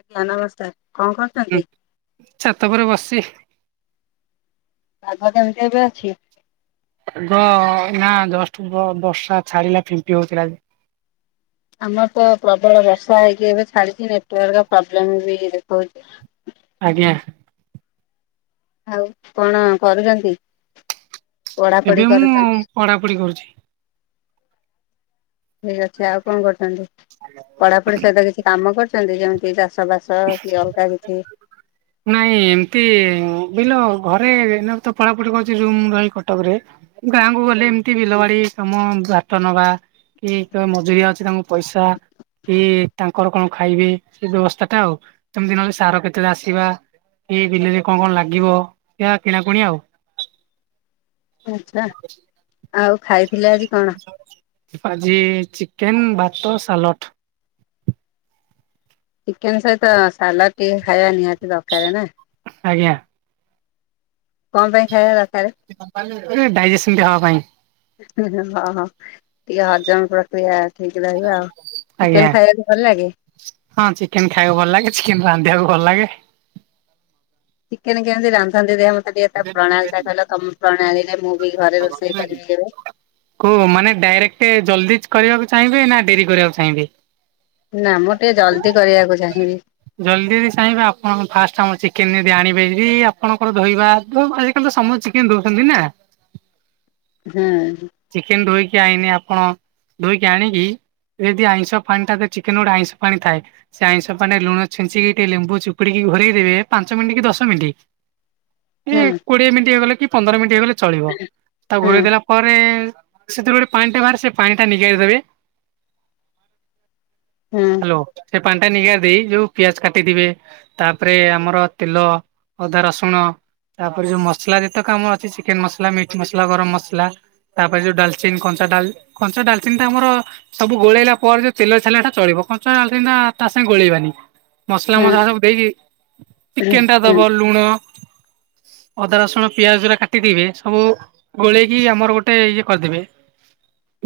ଆଜ୍ଞା ନମସ୍କାର କଣ କରୁଚୁ? ହୁଁ ଛାତ ଉପରେ ବସିଛି। ପାଗ କେମିତି ଏବେ ଅଛି? ହଁ ନା ଜଷ୍ଟ ବର୍ଷା ଛାଡିଲା ଫିମ୍ପି ହଉଥିଲା। ଆମର ତ ପ୍ରବଳ ବର୍ଷା ହେଇକି ଏବେ ଛାଡିଛି ନେଟୱାର୍କ ପ୍ରୋବ୍ଲେମ ବି ଦେଖଉଛି। ଆଜ୍ଞା। ଆଉ କଣ କରୁଛନ୍ତି। ପଢାପଢି ଏବେ ମୁଁ କରୁଛନ୍ତି? ପଢାପଢି କରୁଚି। ଠିକ ଅଛି ଆଉ କଣ କରୁଛନ୍ତି। ହେଲୋ। ପଢ଼ାପଢ଼ି ସହିତ କିଛି କାମ କରୁଛନ୍ତି ଯେମିତି ଚାଷ ବାସ କି ଅଲଗା କିଛି। ନାଇଁ ଏମିତି ବିଲ ଘରେ ନା ମୁଁ ତ ପଢାପଢି କରୁଚି ରୁମ ରହି କଟକରେ। ଗାଁକୁ ଗଲେ ଏମିତି ବିଲ ବାଡି କାମ ଭାତ ନବା କି କ ମଜୁରିଆ ଅଛି ତାଙ୍କୁ ପଇସା କି ତାଙ୍କର କଣ ଖାଇବେ ସେ ବ୍ୟବସ୍ଥା ଟା ଆଉ ତ ମେତି ନହଲେ ସାର କେତେବେଳେ ଆସିବା ଏଇ ବିଲେରେ କଣ କଣ ଲାଗିବ ଏଇ ଆଉ କିଣାକୁଣି ଆଉ। ଆଛା। ଆଉ ଖାଇଥିଲେ ଆଜି ଆଜି ଚିକେନ ଭାତ ସାଲଟ। ଚିକେନ ସହିତ ସାଲାଡ ଟିକେ ଖାଇବା ନିହାତି ଦରକାର ନା। ଆଜ୍ଞା। କଣ ପାଇଁ ଖାଇବା ଦରକାରେ। ଡାଇଜେସନ ଟା ହବା ପାଇଁ। ହଁ ହଁ। ଟିକେ ହଜମ ପ୍ରକ୍ରିୟା ଠିକ ରହିବ ଆଉ ଆଜ୍ଞା ଚିକେନ ଖାଇବାକୁ ଭଲ ଲାଗେ। ହଁ ଚିକେନ ଖାଇବାକୁ ଭଲ ଲାଗେ ଚିକେନ ରାନ୍ଧିବାକୁ ଭଲ ଲାଗେ। ଚିକେନ କେମିତି ରାନ୍ଧନ୍ତି ଦେଖିଆ ମ ତେ ଟିକେ ତା ପ୍ରଣାଳୀ ଟା କହିଲ ତମ ପ୍ରଣାଳୀରେ ମୁଁ ବି ଘରେ ରୋଷେଇ କରିବି କେବେ। କୌ ମାନେ ଡାଇରେକ୍ଟ ଜଲ୍ଦି କରିବାକୁ ଚାହିଁବେ ନା ଡେରି କରିବାକୁ ଚାହିଁବେ। ନା ମୁଁ ଟିକେ ଜଲ୍ଦି କରିବାକୁ ଚାହିଁବି। ଜଲ୍ଦି ବି ଚାହିଁବେ ଆପଣ ଫାଷ୍ଟ ଆମ ଚିକେନ ଯଦି ଆଣିବେ ବି ଆପଣଙ୍କର ଧୋଇବା ବ ଆଜିକାଲି ତ ସମସ୍ ଚିକେନ ଧଉଛନ୍ତି ନା। ହୁଁ। ଚିକେନ ଧୋଇକି ଆଇନି ଆପଣ ଧୋଇକି ଆଣିକି ଯଦି ଆଇଁଷ ପାଣି ଟା ଚିକେନ ଗୋଡା ଆଇଁଷ ପାଣି ଥାଏ। ସେ ଆଇଁଷ ପାଣିରେ ଲୁଣ ଛଞ୍ଚିକି ଟିକେ ଲେମ୍ବୁ ଚୁପଡିକି ଘୋରେଇ ଦେବେ ପାଞ୍ଚ ମିନିଟ କି ଦଶ ମିନିଟ୍ ଏ ହୁଁ କୋଡିଏ ମିନିଟ୍ ହେଇଗଲେ କି ପନ୍ଦର ମିନିଟ୍ ହେଇଗଲେ ଚଳିବ ତାକୁ ହୁଁ ଘୋରେଇ ଦେଲା ପରେ ସେଥିରୁ ଗୋଟେ ପାଣି ଟା ବାହାରେ ସେ ପାଣି ଟା ନିଗାଡ଼ି ଦେବେ। ହଁ। ହେଲୋ ସେ ପାଣି ଟା ନିଗା ଦେଇ ଯୋଉ ପିଆଜ କାଟିଥିବେ ତାପରେ ଆମର ତେଲ ଅଦା ରସୁଣ ତାପରେ ଯୋଉ ମସଲା ଯେତେକ ଆମ ଅଛି ଚିକେନ ମସଲା ମିଟ୍ ମସଲା ଗରମ ମସଲା ତାପରେ ଯୋଉ ଡାଲଚିନ କଞ୍ଚା ଡା କଞ୍ଚା ଡାଲଚିନ ତ ଆମର ସବୁ ଗୋଳେଇଲା ପରେ ଯଉ ତେଲ ଛାଲେ ଏଟା ଚଳିବ କଞ୍ଚା ଦାଲ୍ ଚିନି ଟା ତା ସାଙ୍ଗେ ଗୋଳେଇବାନି। ମସଲା ହୁଁ ମସଲା ସବୁ ଦେଇକି ଚିକେନ ଟା ହୁଁ ଦବ ଲୁଣ ଅଦା ରସୁଣ ପିଆଜ ଗୁରା କାଟିଥିବେ ସବୁ ଗୋଳେଇକି ଆମର ଗୋ ଟେ ଇଏ କରିଦେବେ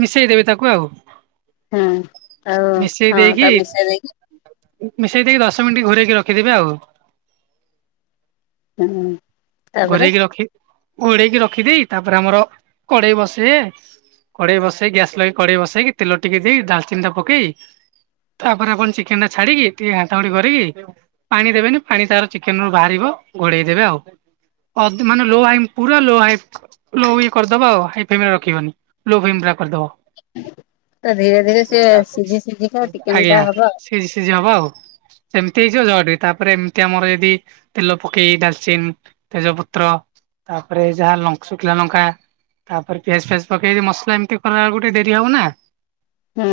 ମିଶେଇଦେବେ ତାକୁ ଆଉ। ହଁ ଆଉ ମିଶେଇ ହଁ ଦେଇକି ତା ମିସା ଯାଇକି ମିଶେଇ ଦେଇକି ଦଶ ମିନିଟ ଘୋରେଇକି ରଖିଦେବେ ଆଉ। ହୁଁ ତାପରେ ଘୋରେଇକି ରଖି ଘୋରେଇକି ରଖିଦେଇ ତାପରେ ଆମର କଡେଇ ବସେବେ କଡେଇ ବସେଇ ଗ୍ୟାସ୍ ଲଗେଇ କଡେଇ ବସେଇକି ତେଲ ଟିକେ ଦେଇ ଡାଲ ଚିନି ଟା ପକେଇ ତାପରେ ଆପଣ ଚିକେନ ଟା ଛାଡିକି ଟିକେ ଘଣ୍ଟା ଘଣ୍ଟି କରିକି ପାଣି ଦେବେନି ପାଣି ତାର ଚିକେନ ରୁ ବାହାରିବ ଘୋଡେଇ ଦେବେ ଆଉ। ପ ଦି ମାନେ ଲୋ ହାଇ ପୁରା ଲୋ ହାଇ ଲୋ ଇଏ କରି ଦବ ଆଉ ହାଇ ଫ୍ଲେମ୍ ରଖିବନି ଲୋ ଫ୍ଲେମ ପୂରା କରିଦବ। ତ ଧୀରେ ଧୀରେ ସିଏ ସିଝି ସିଝି କା ଚିକେନ ଟା ହବ ଆଉ। ସିଜି ସିଜି ହବ ଆଉ। ସେମତି ହେଇଯିବ ଜ ତାପରେ ଏମିତି ଆମର ଯଦି ତେଲ ପକେଇ ଡାଲଚିନ୍ ତେଜପତ୍ର ତାପରେ ଯାହା ନଙ୍କ-ଶୁଖିଲା ଲଙ୍କା ତାପରେ ପିଆଜ ଫିଆଜ ପକେଇଦି ମସଲା ଏମିତି କର ବେ ଗୋଟେ ଡରି ହବ ନା। ହୁଁ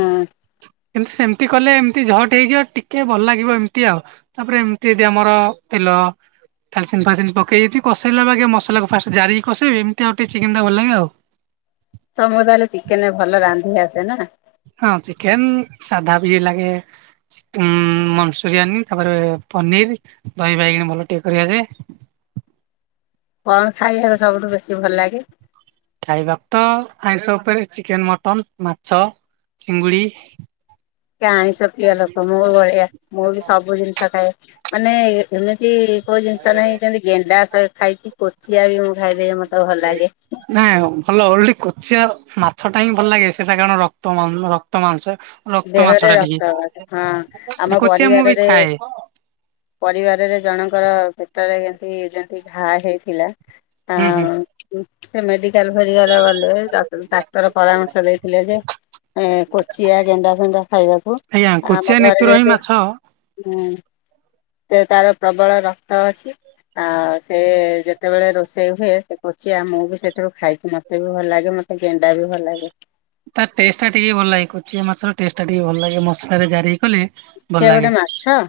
କିନ୍ତୁ ସେମିତି କଲେ ଏମତି ଝଟି ହେଇଯିବ ଟିକେ ଭଲ ଲାଗିବ ଏମିତି ଆଉ। ତାପରେ ଏମିତି ଯଦି ଆମର ପିଲ ଫାଲିଚନ୍ ଫାଲଚିନ ପକେଇ ଦେଇକି କସେଇଲା ବ ଆଗେ ମସଲାକୁ ଫାଷ୍ଟ ଜାରିକି କସେଇ ଏମତିଉ ଟିକେ ଚିକେନ୍ ଟା ଭଲ ଲାଗେ ଆଉ। ସମୁଦହଲେ ଚିକେନ ଭଲ ରାନ୍ଧି ଆସେ ନା? ହଁ ଚିକେନ ସାଧା ବି ଲାଗେ ଉ ମନସୁରିଆନ ତାପରେ ପନିର ଦହି ବାଇ ଗଣ ଭଲ ଟିକେ କରିଆସେ। କଣ ଖାଇବାକୁ ସବୁଠୁ ବେଶୀ ଭଲ ଲାଗେ? ଖାଇବାକୁ ତ ଆଇଁଷ ଉପରେ ଚିକେନ ମଟନ ମାଛ ଚିଙ୍ଗୁଡି କ ଆଇଁଷ ପ୍ରିୟ ଲୋକ ମୁଁ ବି ବଢିଆ ମୁଁ ବି ସବୁ ଜିନିଷ ଖାଏ ମାନେ ଏମିତି କୋଉ ଜିନିଷ ନାହିଁ ଯେମିତି ଗେଣ୍ଡା ସ ଖାଇଛି କୋଚିଆ ବି ମୁଁ ଖାଇଦିଏ ମତେ ଭଲ ଲାଗେ। ନାଇଁ ଭଲ ଓଲ କୋଚିଆ ମାଛ ଟା ହିଁ ଭଲ ଲାଗେ ସେଟା କାରଣ ରକ୍ତ ରକ୍ତ ମାଂସ। ରକ୍ତ ମାଛ ଦେହରେ ଟା ରକ୍ତ ଟିକେ ହଁ ଆମ କୋଚିଆ ମୁଁ ବି ପରିବାରରେ ଖାଏ ପରିବାରରେ ଜଣଙ୍କର ପେଟରେ କେମତି ଯେମତି ଘା ହେଇଥିଲା ହୁଁ ହୁଁ ଆଉ ସେ ମେଡିକାଲ ଫେରିଗଲା ଗଲେ ଡାକ୍ତର ପରାମର୍ଶ ଦେଇଥିଲେ ଯେ ଏ କୋଚିଆ ଗେଣ୍ଡା ଫେଣ୍ଡା ଖାଇବାକୁ ଆଜ୍ଞା କୋଚିଆ ଆମ ଘରେ ନେତୁର ହିଁ ଯଦି ମାଛ ହଁ ତ ତାର ପ୍ରବଳ ରକ୍ତ ଅଛି। ଆଉ ସେ ଯେତେବେଳେ ରୋଷେଇ ହୁଏ ସେ କହୁଛି ଆ ମୁଁ ବି ସେଥିରୁ ଖାଇଛି ମତେ ମତେ ବି ଭଲ ଲାଗେ ମତେ ଗେଣ୍ଡା ବି ଭଲ ଲାଗେ। ତାର ଟେଷ୍ଟ ଟା ଟିକେ ଭଲ ଲାଗେ କୁଚିଆ ମାଛର ଟେଷ୍ଟ ଟା ଟିକେ ଭଲ ଲାଗେ ମସଲା ରେ ଜାରି ହେଇ କଲେ ଭଲ ସେ ଲାଗେ ଗୋଟେ ମାଛ?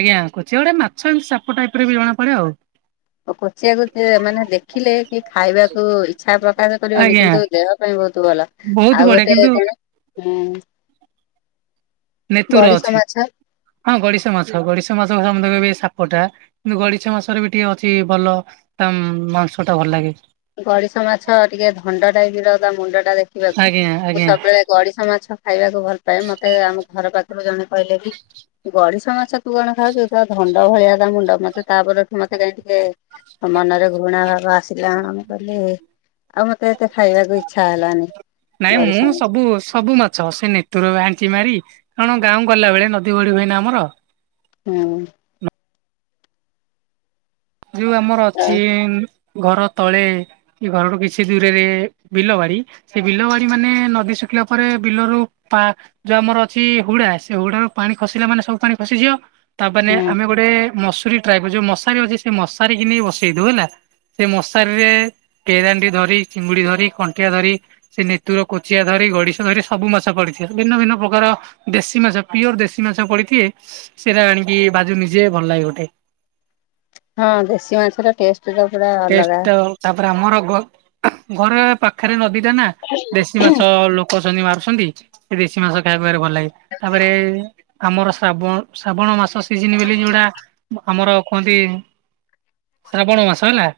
ଆଜ୍ଞା କୁଛି ଗୋଟେ ମାଛ ଏମତି ଚାପ ଟାଇପରେ ବି ଜଣା ପଡେ ଆଉ। କୋଚିଆ କୁଚି ମାନେ ଦେଖିଲେ କି ଖାଇବାକୁ ଇଚ୍ଛା ପ୍ରକାଶ କରିବେନି ଆଜ୍ଞା କିନ୍ତୁ ଦେହ ପାଇଁ ବୋହୁତ ଭଲ ବହୁତ ଆଉ ବଢିଆ ଗୋଟେ କିନ୍ତୁ କଣ ଉଁ ନେତୁର ଅଛି ହଁ ଗଡିଶ ମାଛ ଗଡିଶ ମାଛ କହିବ ଏ ସାପଟା। କିନ୍ତ ଗଡିଶ ମାସରେ ବି ଟିକେ ଅଛି ଭଲ ତା ମାଂସ ଟା ଭଲ ଲାଗେ। ଗଦିଶ ମାଛ ଟିକେ ଧଣ୍ଡ ଟାଇପ ର ତା ମୁଣ୍ଡ ଟା ଦେଖିବାକୁ ଆଜ୍ଞା ମୁଁ ଆଜ୍ଞା ସବୁବେଳେ ଗଡିଶା ମାଛ ଖାଇବାକୁ ଭଲ ପାଏ ମତେ ଆମ ଘର ପାଖରୁ ଜଣେ କହିଲେ କି ଗଡିଶ ମାଛ ତୁ କଣ ଖାଉଛୁ ଧଣ୍ଡ ଭଳିଆ ତା ମୁଣ୍ଡ ମତେ ତାରେ ଏଠୁ ମତେ କାହିଁ ଟିକେ ମନରେ ଘୃଣା ଭାବ ଆସିଲା। ହୁଁ ଆଉ ମତେ ଏତେ ଖାଇବାକୁ ଇଚ୍ଛା ହେଲାନି ନାଇଁ ଗର ମୁଁ ସମ ସବୁ ସବୁ ମାଛ ସେ ନେତୁର ଭାଞ୍ଚି ମାରି କଣ ଗାଁ ଗଲା ବେଳେ ନଦୀ ବଢ ହଏନା ଆମର? ହୁଁ। ଯୋଉ ଆମର ଅଛି ଘର ତଳେ ଏ ଘରଠୁ କିଛି ଦୂରରେ ବିଲ ବାରି ସେ ବିଲ ବାଡି ମାନେ ନଦୀ ଶୁଖିଲା ପରେ ବିଲରୁ ପା ଯୋଉ ଆମର ଅଛି ହୁଡା ସେ ହୁଡା ର ପାଣି ଖସିଲା ମାନେ ସବୁ ପାଣି ଖସିଯିବ ତା ମାନେ ହୁଁ ଆମେ ଗୋଟେ ମସୁରୀ ଟ୍ରାଇ ଯୋଉ ମଶାରୀ ଅଛି ସେ ମଶାରୀ କି ନେଇ ବସେଇ ଦଉ ହେଲା। ସେ ମଶାରୀରେ କେରାଣ୍ଡି ଧରି ଚିଙ୍ଗୁଡି ଧରି କଣ୍ଟିଆ ଧରି ସେ ନେତୁର କୋଚିଆ ଧରି ଗଡିଶ ଧରି ସବୁ ମାଛ ପଡିିବ ଭିନ୍ନ ଭିନ୍ନ ପ୍ରକାର ଦେଶୀ ମାଛ ପିଓର ଦେଶୀ ମାଛ ପଳିଥେ ସେଇଟା ଆଣିକି ବାଜୁ ନିଜେ ଭଲ ଲାଗେ ଗୋଟେ। ହଁ ଦେଶୀ ମାଛର ଟେଷ୍ଟ [unintelligible] ପୁରା ଅଲଗା। ଟେଷ୍ଟ ତାପରେ ଆମର ଘ-ଘର ପାଖରେ ନଦୀ ଟା ନା। [inaudible] ଦେଶୀ ମାଛ ଲୋକ ଅଛନ୍ତି ମାରୁଛନ୍ତି ସେ ଦେଶୀ ମାଛ ଖାଇବାକୁ ଭାରି ଭଲ ଲାଗେ ତାପରେ ଆମର ଶ୍ରାବଣ ଶ୍ରାବଣ ମାସ ସିଜିନ ବୋଲି ଯୋଉଟା ଆମର କୁହନ୍ତି ଶ୍ରାବଣ ମାସ ହେଲା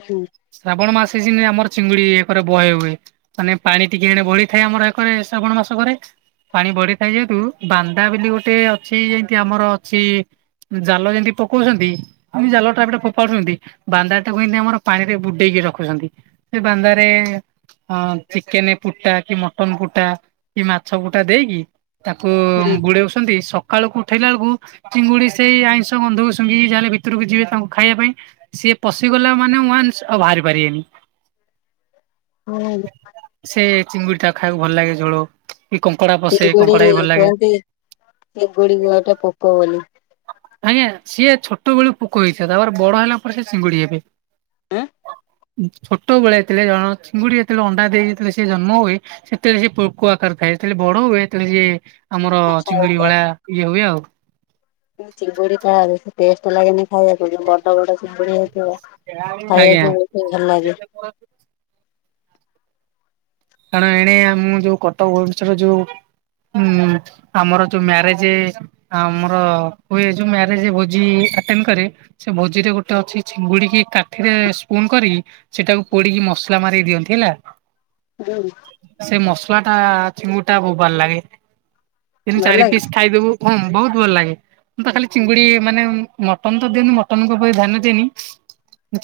ଉ ଶୁ ଶ୍ରାବଣ ମାସ ଜେମିଇ ଆମର ଚିଙ୍ଗୁଡି ରେ ବହେ ହୁଏ ମାନେ ପାଣି ଟିକେ ଏଣେବଳିଥାଏ ଆମରରେ ଶ୍ରାବଣ ମାସ କରେ ପାଣି ବଢିଥାଏ ଯେହେତୁ ବାନ୍ଦା ବୋଲି ଗୋଟେ ଅଛି ଯେମତି ଆମର ଅଛି ଜାଲ ଯେମିତି ପକଉଛନ୍ତି ଏମିତି ଜାଲ ଟପ ଟା ଫୋପାଡୁଛନ୍ତି ବାନ୍ଦା ଟାକୁ ଏମତି ଆମର ପାଣିରେ ବୁଡେଇକି ରଖୁଛନ୍ତି ସେ ବାନ୍ଦାରେ ହଁ ଚିକେନ ପୁଟା କି ମଟନ ପୁଟା କି ମାଛ ପୁଟା ଦେଇକି ତାକୁ ହୁଁ ଉଡଉଛନ୍ତି ସକାଳୁକୁ ଉଠେଇଲା ବେଳକୁ ଚିଙ୍ଗୁଡି ସେଇ ଆଇଁଷ ଗନ୍ଧକୁ ଶୁଙ୍ଘିକି ଯାହାଲେ ଭିତରକୁ ଯିବେ ତାଙ୍କୁ ଖାଇବା ପାଇଁ ସିଏ ପଶିଗଲା ମାନେ ୱାନ୍ସ ଆଉ ବାହାରି ପାରିବେନି ଅ ନ୍ଦ ସେ ଚିଙ୍ଗୁଡି ଟା ଖାଇବାକୁ ଭଲ ଲାଗେ ଝୋଳ କି କଙ୍କଡା ପସେ କଙ୍କଡା ବି ଭଲ ଲାଗେ ସେଭୁଳି ଗୁଆଟା ପୋକ ବୋଲି ଆଜ୍ଞା ସିଏ ଛୋଟ ବେଳୁ ପୋକ ହେଇଥିଲା ତାପରେ ବଡ ହେଲା ପରେ ସେ ଚିଙ୍ଗୁଡି ହେବେ ହଁ ଛୋଟବେଳେ ହେଇଥିଲେ ଜଣ ଚିଙ୍ଗୁଡି ଯେତେବେଳ ଅଣ୍ଡା ଦେଇଥିଲେ ସେ ଜନ୍ମ ହୁଏ ସେତେବେଳେ ସେ ପୋକ ଆକାର ଥାଏ ସେତେବେଳେ ବଡ ହୁଏ ତାହେଲେ ସିଏ ଆମର ମାଛ ଚିଙ୍ଗୁଡି ହେଇଥାଏ। ଭଳିଆ ଇଏ ହୁଏ ଆଉ ଚିଙ୍ଗୁଡି ପା ବହୁତ୍ ଟେଷ୍ଟ ଲାଗେନି ଖାଇବାକୁ ଯ ବଡ ବଡ ଚିଙ୍ଗୁଡି ଅ [unintelligible] ଖାଇବାକୁ ବହୁତ୍ ଭଲ ଲାଗେ ହ [unintelligible] କାରଣ ଏଣେ ଆମ ଯୋଉ କଟକ ଭୁବନେଶ୍ୱର ଯୋଉ ହୁଁ ଆମର ଯୋଉ ମ୍ୟାରେଜ ଆ ଆମର ହୁଏ ଯୋଉ ମାରେଜ ଭୋଜି ଅଟେନ୍ କରେ ସେ ଭୋଜିରେ ଗୋଟେ ଅଛି ଚିଙ୍ଗୁଡିକି କାଠିରେ ସ୍ପୁନ କରିକି ସେଟାକୁ ପୋଡିକି ମସଲା ମାରୀକି ଦିଅନ୍ତି ହେଲା ହୁଁ ସେ ମସଲା ଟା ଚିଙ୍ଗୁଡି ଟା ବହୁତ ଭଲ ଲାଗେ ତିନି ଭଲ ଚାରି ଲାଗେ ପିସ୍ ଖାଇଦବୁ ହଁମ ବହୁତ ଭଲ ଲାଗେ ମୁଁ ତ ଖାଲି ଚିଙ୍ଗୁଡି ମାନେ ମଟନ ତ ଦିଅନ୍ତୁ ମଟନଙ୍କ ପ ଧ୍ୟାନ ଦିଏନି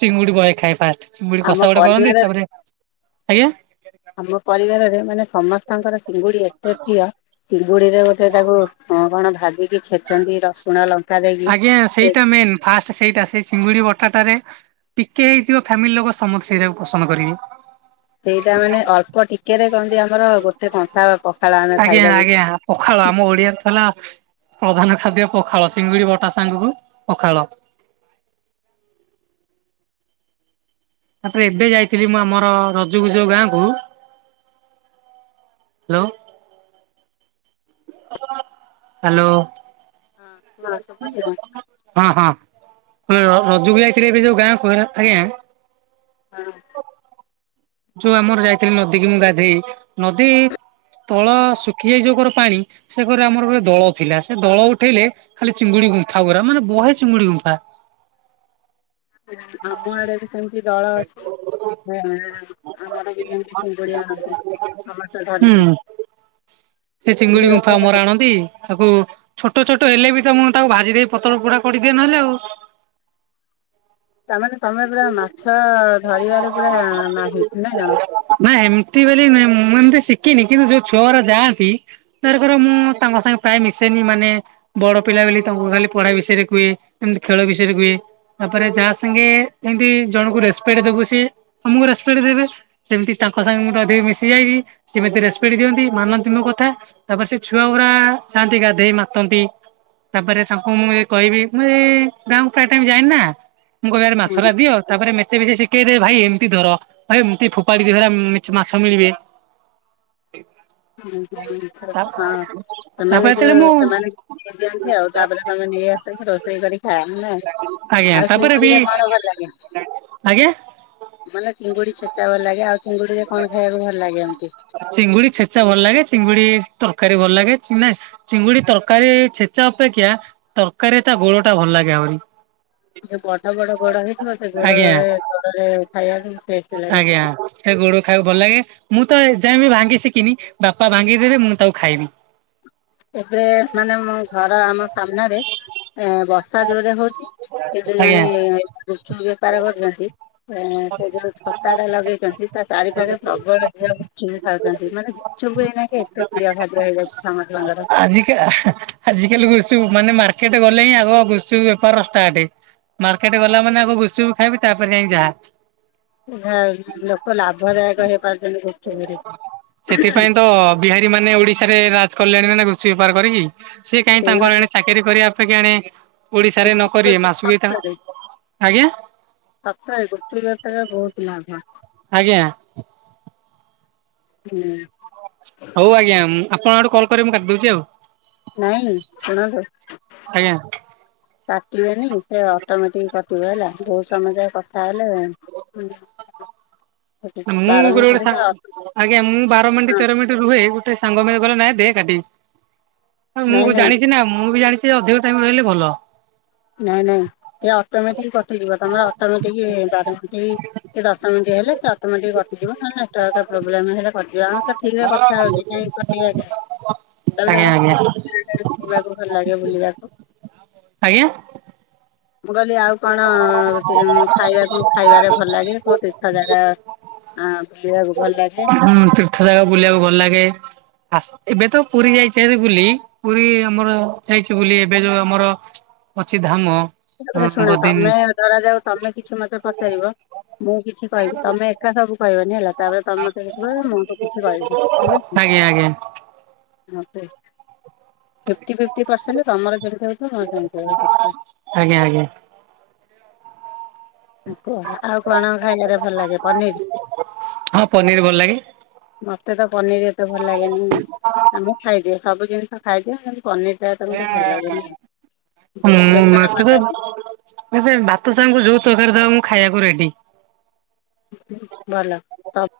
ଚିଙ୍ଗୁଡି ବହେ ଖାଏ ଫାଷ୍ଟ ଚିଙ୍ଗୁଡି ଆମ କଷା ଗୋଟେ କରନ୍ତି ପରିବାର ତାପରେ ଆଜ୍ଞା ଆମ ପରିବାରରେ ମାନେ ସମସ୍ତଙ୍କର ସିଙ୍ଗୁଡି ଏତେ ପ୍ରିୟ ଚିଙ୍ଗୁଡି ରେ ଗୋଟେ ତାକୁ କ କଣ ଭାଜିକି ଛେ ଆଜ୍ଞା ସେଇଟା ମେନ ଫାଷ୍ଟ ସେଇଟା ସେ ଚିଙ୍ଗୁଡି ବଟା ଟାରେ ଟିକେ ହେଇଥିବ ଫ୍ୟାମିଲି ଲୋକ ସମସ୍ତେ ସେଇଟାକୁ ପସନ୍ଦ କରିବେ ସେଇଟା ମାନେ ଅଳ୍ପ ଟିକେ ରେ କହନ୍ତି ଆମର ଗୋଟେ କଂସା ପ ଆଜ୍ଞା ଆଜ୍ଞା ହ ପଖାଳ ଆମ ଓଡିଆରେ ତ ହେଲା ପ୍ରଧାନ ଖାଦ୍ୟ ପଖାଳ ସିଙ୍ଗୁଡି ବଟା ସାଙ୍ଗୁକୁ ପଖାଳ ତାପରେ ଏବେ ଯାଇଥିଲି ମୁଁ ଆମର ରଜ ଗୁ ଯୋଉ ଗାଁ କୁ ହାଲୋ ହାଲୋ ହଁ ଶୁଭୁଛି ନା ହଁ ହଁଅ ରଜକୁ ଯାଉଥିଲି ଏବେ ଯୋଉ ଗାଁ କୁ ହ ଆଜ୍ଞା ହଁ ଯୋଉ ଆମର ଯାଇଥିଲି ନଦୀ କି ମୁ ଗାଧେଇ ନଦୀ ତଳ ଶୁଖି ଯାଇ ଯୋଉ କର ପାଣି ସେ ଘର ଆମର ଗୋଟେ ଦଳ ଥିଲା ସେ ଦଳ ଉଠେଇଲେ ଖାଲି ଚିଙ୍ଗୁଡି ଗୁମ୍ଫା ଗୁରା ମାନେ ବହେ ଚିଙ୍ଗୁଡି ଗୁମ୍ଫା ଆମ ଆଡେ ବି ସେମତି ଦଳ ଅଛି। ହଁ ଆମର ବି ସେମିତି ଚିଙ୍ଗୁଡ଼ି ଆଣନ୍ତି ସମସ୍ତେ ଧରିକି ହୁଁ ସେ କିନ୍ତୁ ଚିଙ୍ଗୁଡି ଗୁମ୍ଫା ଏବେ ଆମର ଆଣନ୍ତି। ତାକୁ ଛୋଟ ଛୋଟ ହେଲେ ବି ତ ମୁଁ ତାକୁ ଭାଜି ଦେଇ ପତର ପୋଡା କରିଦିଏ ନହେଲେ ଆଉ। ତାମାନେ ତମେ ପୁରା ମାଛ ଧରିବାରେ ପୁରା ମାହିର୍ ନାଁ କଣ। ନା ଏମି ତି ବୋଲି ନୁହେଁ ମୁଁ ଏମତି ଶଖିନି କିନ୍ତୁ ଯୋଉ ଛୁଆଉରା ଯାଆନ୍ତି ଧରକର ମୁଁ ତାଙ୍କ ସାଙ୍ଗେ ପ୍ରାୟେ ମିଶେନି ମାନେ ବଡ ପିଲା ବୋଲି ତାଙ୍କୁ ଖାଲି ପଢା ବିଷୟରେ କୁହେ ଏମତି ଖେଳ ବିଷୟରେ କୁହେ। ତାପରେ ଯାହା ସାଙ୍ଗେ ଏମତି ଜଣଙ୍କୁ ରେସ୍ପେଟ୍ ଦୋବୁ ସିଏ ତମକୁ ରେସ୍ପେକ୍ଟ ଦେବେ। ସେମତି ତାଙ୍କ ସାଙ୍ଗେ ମୁଁ ଟିକେ ଅଧିକ ମିଶି ଯାଇକି ସେମିତି ରେସ୍ପେକ୍ଟ ଦିଅନ୍ତି ମାନନ୍ତି ମୋ କଥା। ତାପରେ ସେ ଛୁଆଗୁରା ଯାଆନ୍ତି ଗାଧେଇ ମାତନ୍ତି। ତାପରେ ତାଙ୍କୁ ମୁଁ ଏ କହିବି ମୁଁ ଏଇ ଗାଁକୁ ପ୍ରାୟ ଟାଇମ୍ ଯାଇନି ନା। ମୁ କହିବି ଆରେ ମାଛରା ଦିଅ ତାପରେ ମେ ତେ ବି ସିଏ ଶିକେଇଦେ ଭାଇ ଏମତି ଧର ଭାଇ ଏମତି ଫୋପାଡିିକି ଧର ଉମ୍ ମାଛ ମିଳିବେ। [inaudible] [inaudible] ତା ହଁ ତାପରେ ସେମାନଙ୍କୁ ଯେତେବେଳେ ମୁଁ [unintelligible] ଯାଆନ୍ତି ତାପରେ ତମେ ନେଇ ଆ ସ ରୋଷେଇ କରି ଖାଅ ନା ଆଜ୍ଞା ଆଉ ତାପରେ ବି ଚିଙ୍ଗୁଡିରେ କଣ ଭଲ ଲାଗେ? ଆଜ୍ଞା? ମାନେ ଚିଙ୍ଗୁଡି ଛେଚା ଭଲ ଲାଗେ ଆଉ ଚିଙ୍ଗୁଡିରେ କଣ ଖାଇବାକୁ ଭଲ ଲାଗେ ଏମତି? ଚିଙ୍ଗୁଡି ଛେଚା ଭଲ ଲାଗେ ଚିଙ୍ଗୁଡି ତରକାରୀ ଭଲ ଲାଗେ ଚି ନାଇଁ ଚିଙ୍ଗୁଡି ତରକାରୀ ଛେଚା ଅପେକ୍ଷା ତରକାରୀ ତା ଗୋଳଟା ଭଲ ଲାଗେ ଆହୁରି। ଯୋଉ ବଡ ବଡ ଗୋଡ ହେଇଥିବ ସେ ଆଜ୍ଞା ଗୋଡରେ ଗୋଡରେ ଖାଇବାକୁ ଟେଷ୍ଟ୍ ଆଜ୍ଞା। ସେ ଗୋଡ ଖାଇବାକୁ ଭଲ ଲାଗେ ମୁଁ ତ ଏ ଯାଏଁ ବିି ଭାଙ୍ଗି ଶିଖିନି ବାପା ଭାଙ୍ଗିଦେବେ ମୁଁ ତାକୁ ଖାଇବି। ଏବେ ମାନେ ମୋ ଘର ଆମ ସାମ୍ନାରେ ଏଁ ବସ ର୍ଷା ଜୋରେ ହୋଉଚି ଏଇଠି ଜଣେ ଆଜ୍ଞା। ଗୁପଚୁପ୍ ବେପାର କରୁଚନ୍ତି ଏ ସେ ଯୋଉ ଛତାଟା ଲଗେଇଚନ୍ତି ତା ଚାରିପାଖେ ପ୍ରବଳ ଝିଅ ଗୁପଚୁପ୍ ଖାଉଚନ୍ତି ମାନେ ଗୁ ପଚୁପ ଏଇନାକେ ଏତେ ପ୍ରିୟ ଖାଦ୍ୟ ହେଇଯାଉଚି ସମସ୍ତଙ୍କର। ଆଜିକା ଆଜିକାଲି ଗୁପଚୁପ ମାନେ ମାର୍କେଟ ଗଲେ ହିଁ ଆଗ ଗୁପଚୁପ ବେପାର ଷ୍ଟାର୍ଟେ। ମାର୍କେଟ ଗଲା ମାନେ ଆଗ ଗୁପଚୁପ ଖାଇବି ତାପରେ ଯାଇଁ ଯାହା। ଯାହାହୋଉ ଲୋକ ଲାଭଦାୟକ ହେଇପାରୁଚନ୍ତି ଗୁପଚୁପରେ। ବିହାରୀମାନେ ଓଡିଶାରେ ରାଜ କଲେଣି ନା ନାଇଁ ଗୁପଚୁପ ବେପାର କରିକି ସିଏ କାଇଁ ତାଙ୍କର ସେଇଭଳି ଏଣେ ଚାକିରି କରିବା କିଆଣି ଓଡିଶାରେ ନ ଗୁପଚୁପ କରିବେ ବେପାର ମାସୁକୁ ବି ତାଙ୍କ ସତରେ ଆଜ୍ଞା? ସତରେ ଗୁପଚୁପ ବେପାରେ ବୋହୁତ ଲାଭ। ଆଜ୍ଞା। ହୁଁ‌। ହୋଉ ଆଜ୍ଞା ମୁଁ ଆପଣଙ୍କ ଆଡୁ କଲ୍ କରିବେ ମୁଁ କାଟିିଦୋଉଚି ଆଉ। ନାଇଁ ଶୁଣନ୍ତୁ ଆଜ୍ଞା କାଟିବେନି ସେ ଅଟୋମେଟିକ କଟିବ ହେଲା ବୋହୁତ ସମୟ ଯାଏ କଥା ହେଲେ ହୁଁ ହାଲୋ। ନା ମୁଁ କୁଆଡେ ଗୋଟେ ଅଟୋ ସାଙ୍ଗ ଆଜ୍ଞା ମୁଁ ବାର ମିନଟି, ତେର ମିନଟି ରୁହେ ଗୋଟେ ସାଙ୍ଗ ମୋର କହିଲା ନାଇଁ ଦେ କାଟିି। ଆଉ ମୁଁ ନାଇଁ କ ନାଇଁ ଜାଣିଚି ନା ମୁଁ ବି ଜାଣିଚି ଯେ ଅଧିକ ଟାଇମ ରହିଲି ଭଲ। ନାଇଁ ନାଇଁ ସେ ଅଟୋମେଟିକ କଟିଯିବ ତମର ଅଟୋମେଟିକ ବାର ମିନଟି କି ଦଶ ମିନଟି ହେଲେ ସେ ଅଟୋମେଟିକ କ ଟିଯିବ ନହେଲେ ନେଟୱାର୍କ ପ୍ରୋବ୍ଲେମ ହେଲେ କଟିବ ଆମେ ତ ଠିକରେ କଥା ହୋଉଚେ କାଇଁ କଟିବ କାଇଁ ତାପରେ ଆଜ୍ଞା ଆଉ ଆଜ୍ଞା କୋଉ [inaudible] ଭଲ ଲାଗେ ବୁଲିବାକୁ? ଆଜ୍ଞା‌? ମୁଁ କହିଲି ଆଉ କଣ ଗୋଟେ ମୁଁ ଖାଇବାକୁ ଖାଇବାରେ ଭଲ ଲାଗେ, ସବୁ ତୀର୍ଥ ଜାଗା ଅ ବୁଲିବାକୁ ଭଲ ଲାଗେ? ହୁଁ ତୀର୍ଥ ଯାଗା ବୁଲିବାକୁ ଭଲ ଲାଗେ ଆସ୍ ଏବେ ତ ପୁରୀ ଯାଇଚେ ହାରି ବୁଲି ପୁରୀ ଆମର ହେଇଛି ବୁଲି ଏବେ ଯୋଉ ଆମର ଅଛି ଧାମ। ହଁ ରେ ଶୁଣ ବଦିନ ତମେ ଧରା ଯାଉ ତମେ କିଛି ମତେ ପଚାରିବ ମୁଁ କିଛି କହିବି। ତମେ ଏକା ସବୁ କହିବନି ହେଲା ତାପରେ ତମେ ମତେ [unintelligible] ମୁଁ ତ କିଛି କହିବି ଠିକ୍ ଅଛି। ଆଜ୍ଞା ଆଜ୍ଞା ମତେ ଫିଫ୍ଟି ଫିଫ୍ଟି ପରସେଣ୍ଟ ତମର ଯେମତି ହଉଥିବ ମୋର ସେମିତି ହଉଥିବ। ଆଜ୍ଞା, ଆଜ୍ଞା। କୁହ ଆଉ କଣ ଖାଇବାରେ ଭଲ ଲାଗେ ପନିର? ହଁ ପନିର ଭଲ ଲାଗେ। ମତେ ତ ପନିର ଏତେ ଭଲ ଲାଗେନି। ମୁଁ ଖାଇଦିଏ ସବୁ ଜିନିଷ ଖାଇଦିଏ କିନ୍ତୁ ପନିର ଟା ଏତେ ମୋତେ ଭଲ ଲାଗେନି। ବେସର ଟା ଭଲ ଲାଗେ। ମୋତେ ଭାତ ସାଙ୍ଗଙ୍କୁ ଯୋଉ ତରକାରୀ ଦବ ମୁଁ ଖାଇବାକୁ ରେଡି। ଭଲ ତ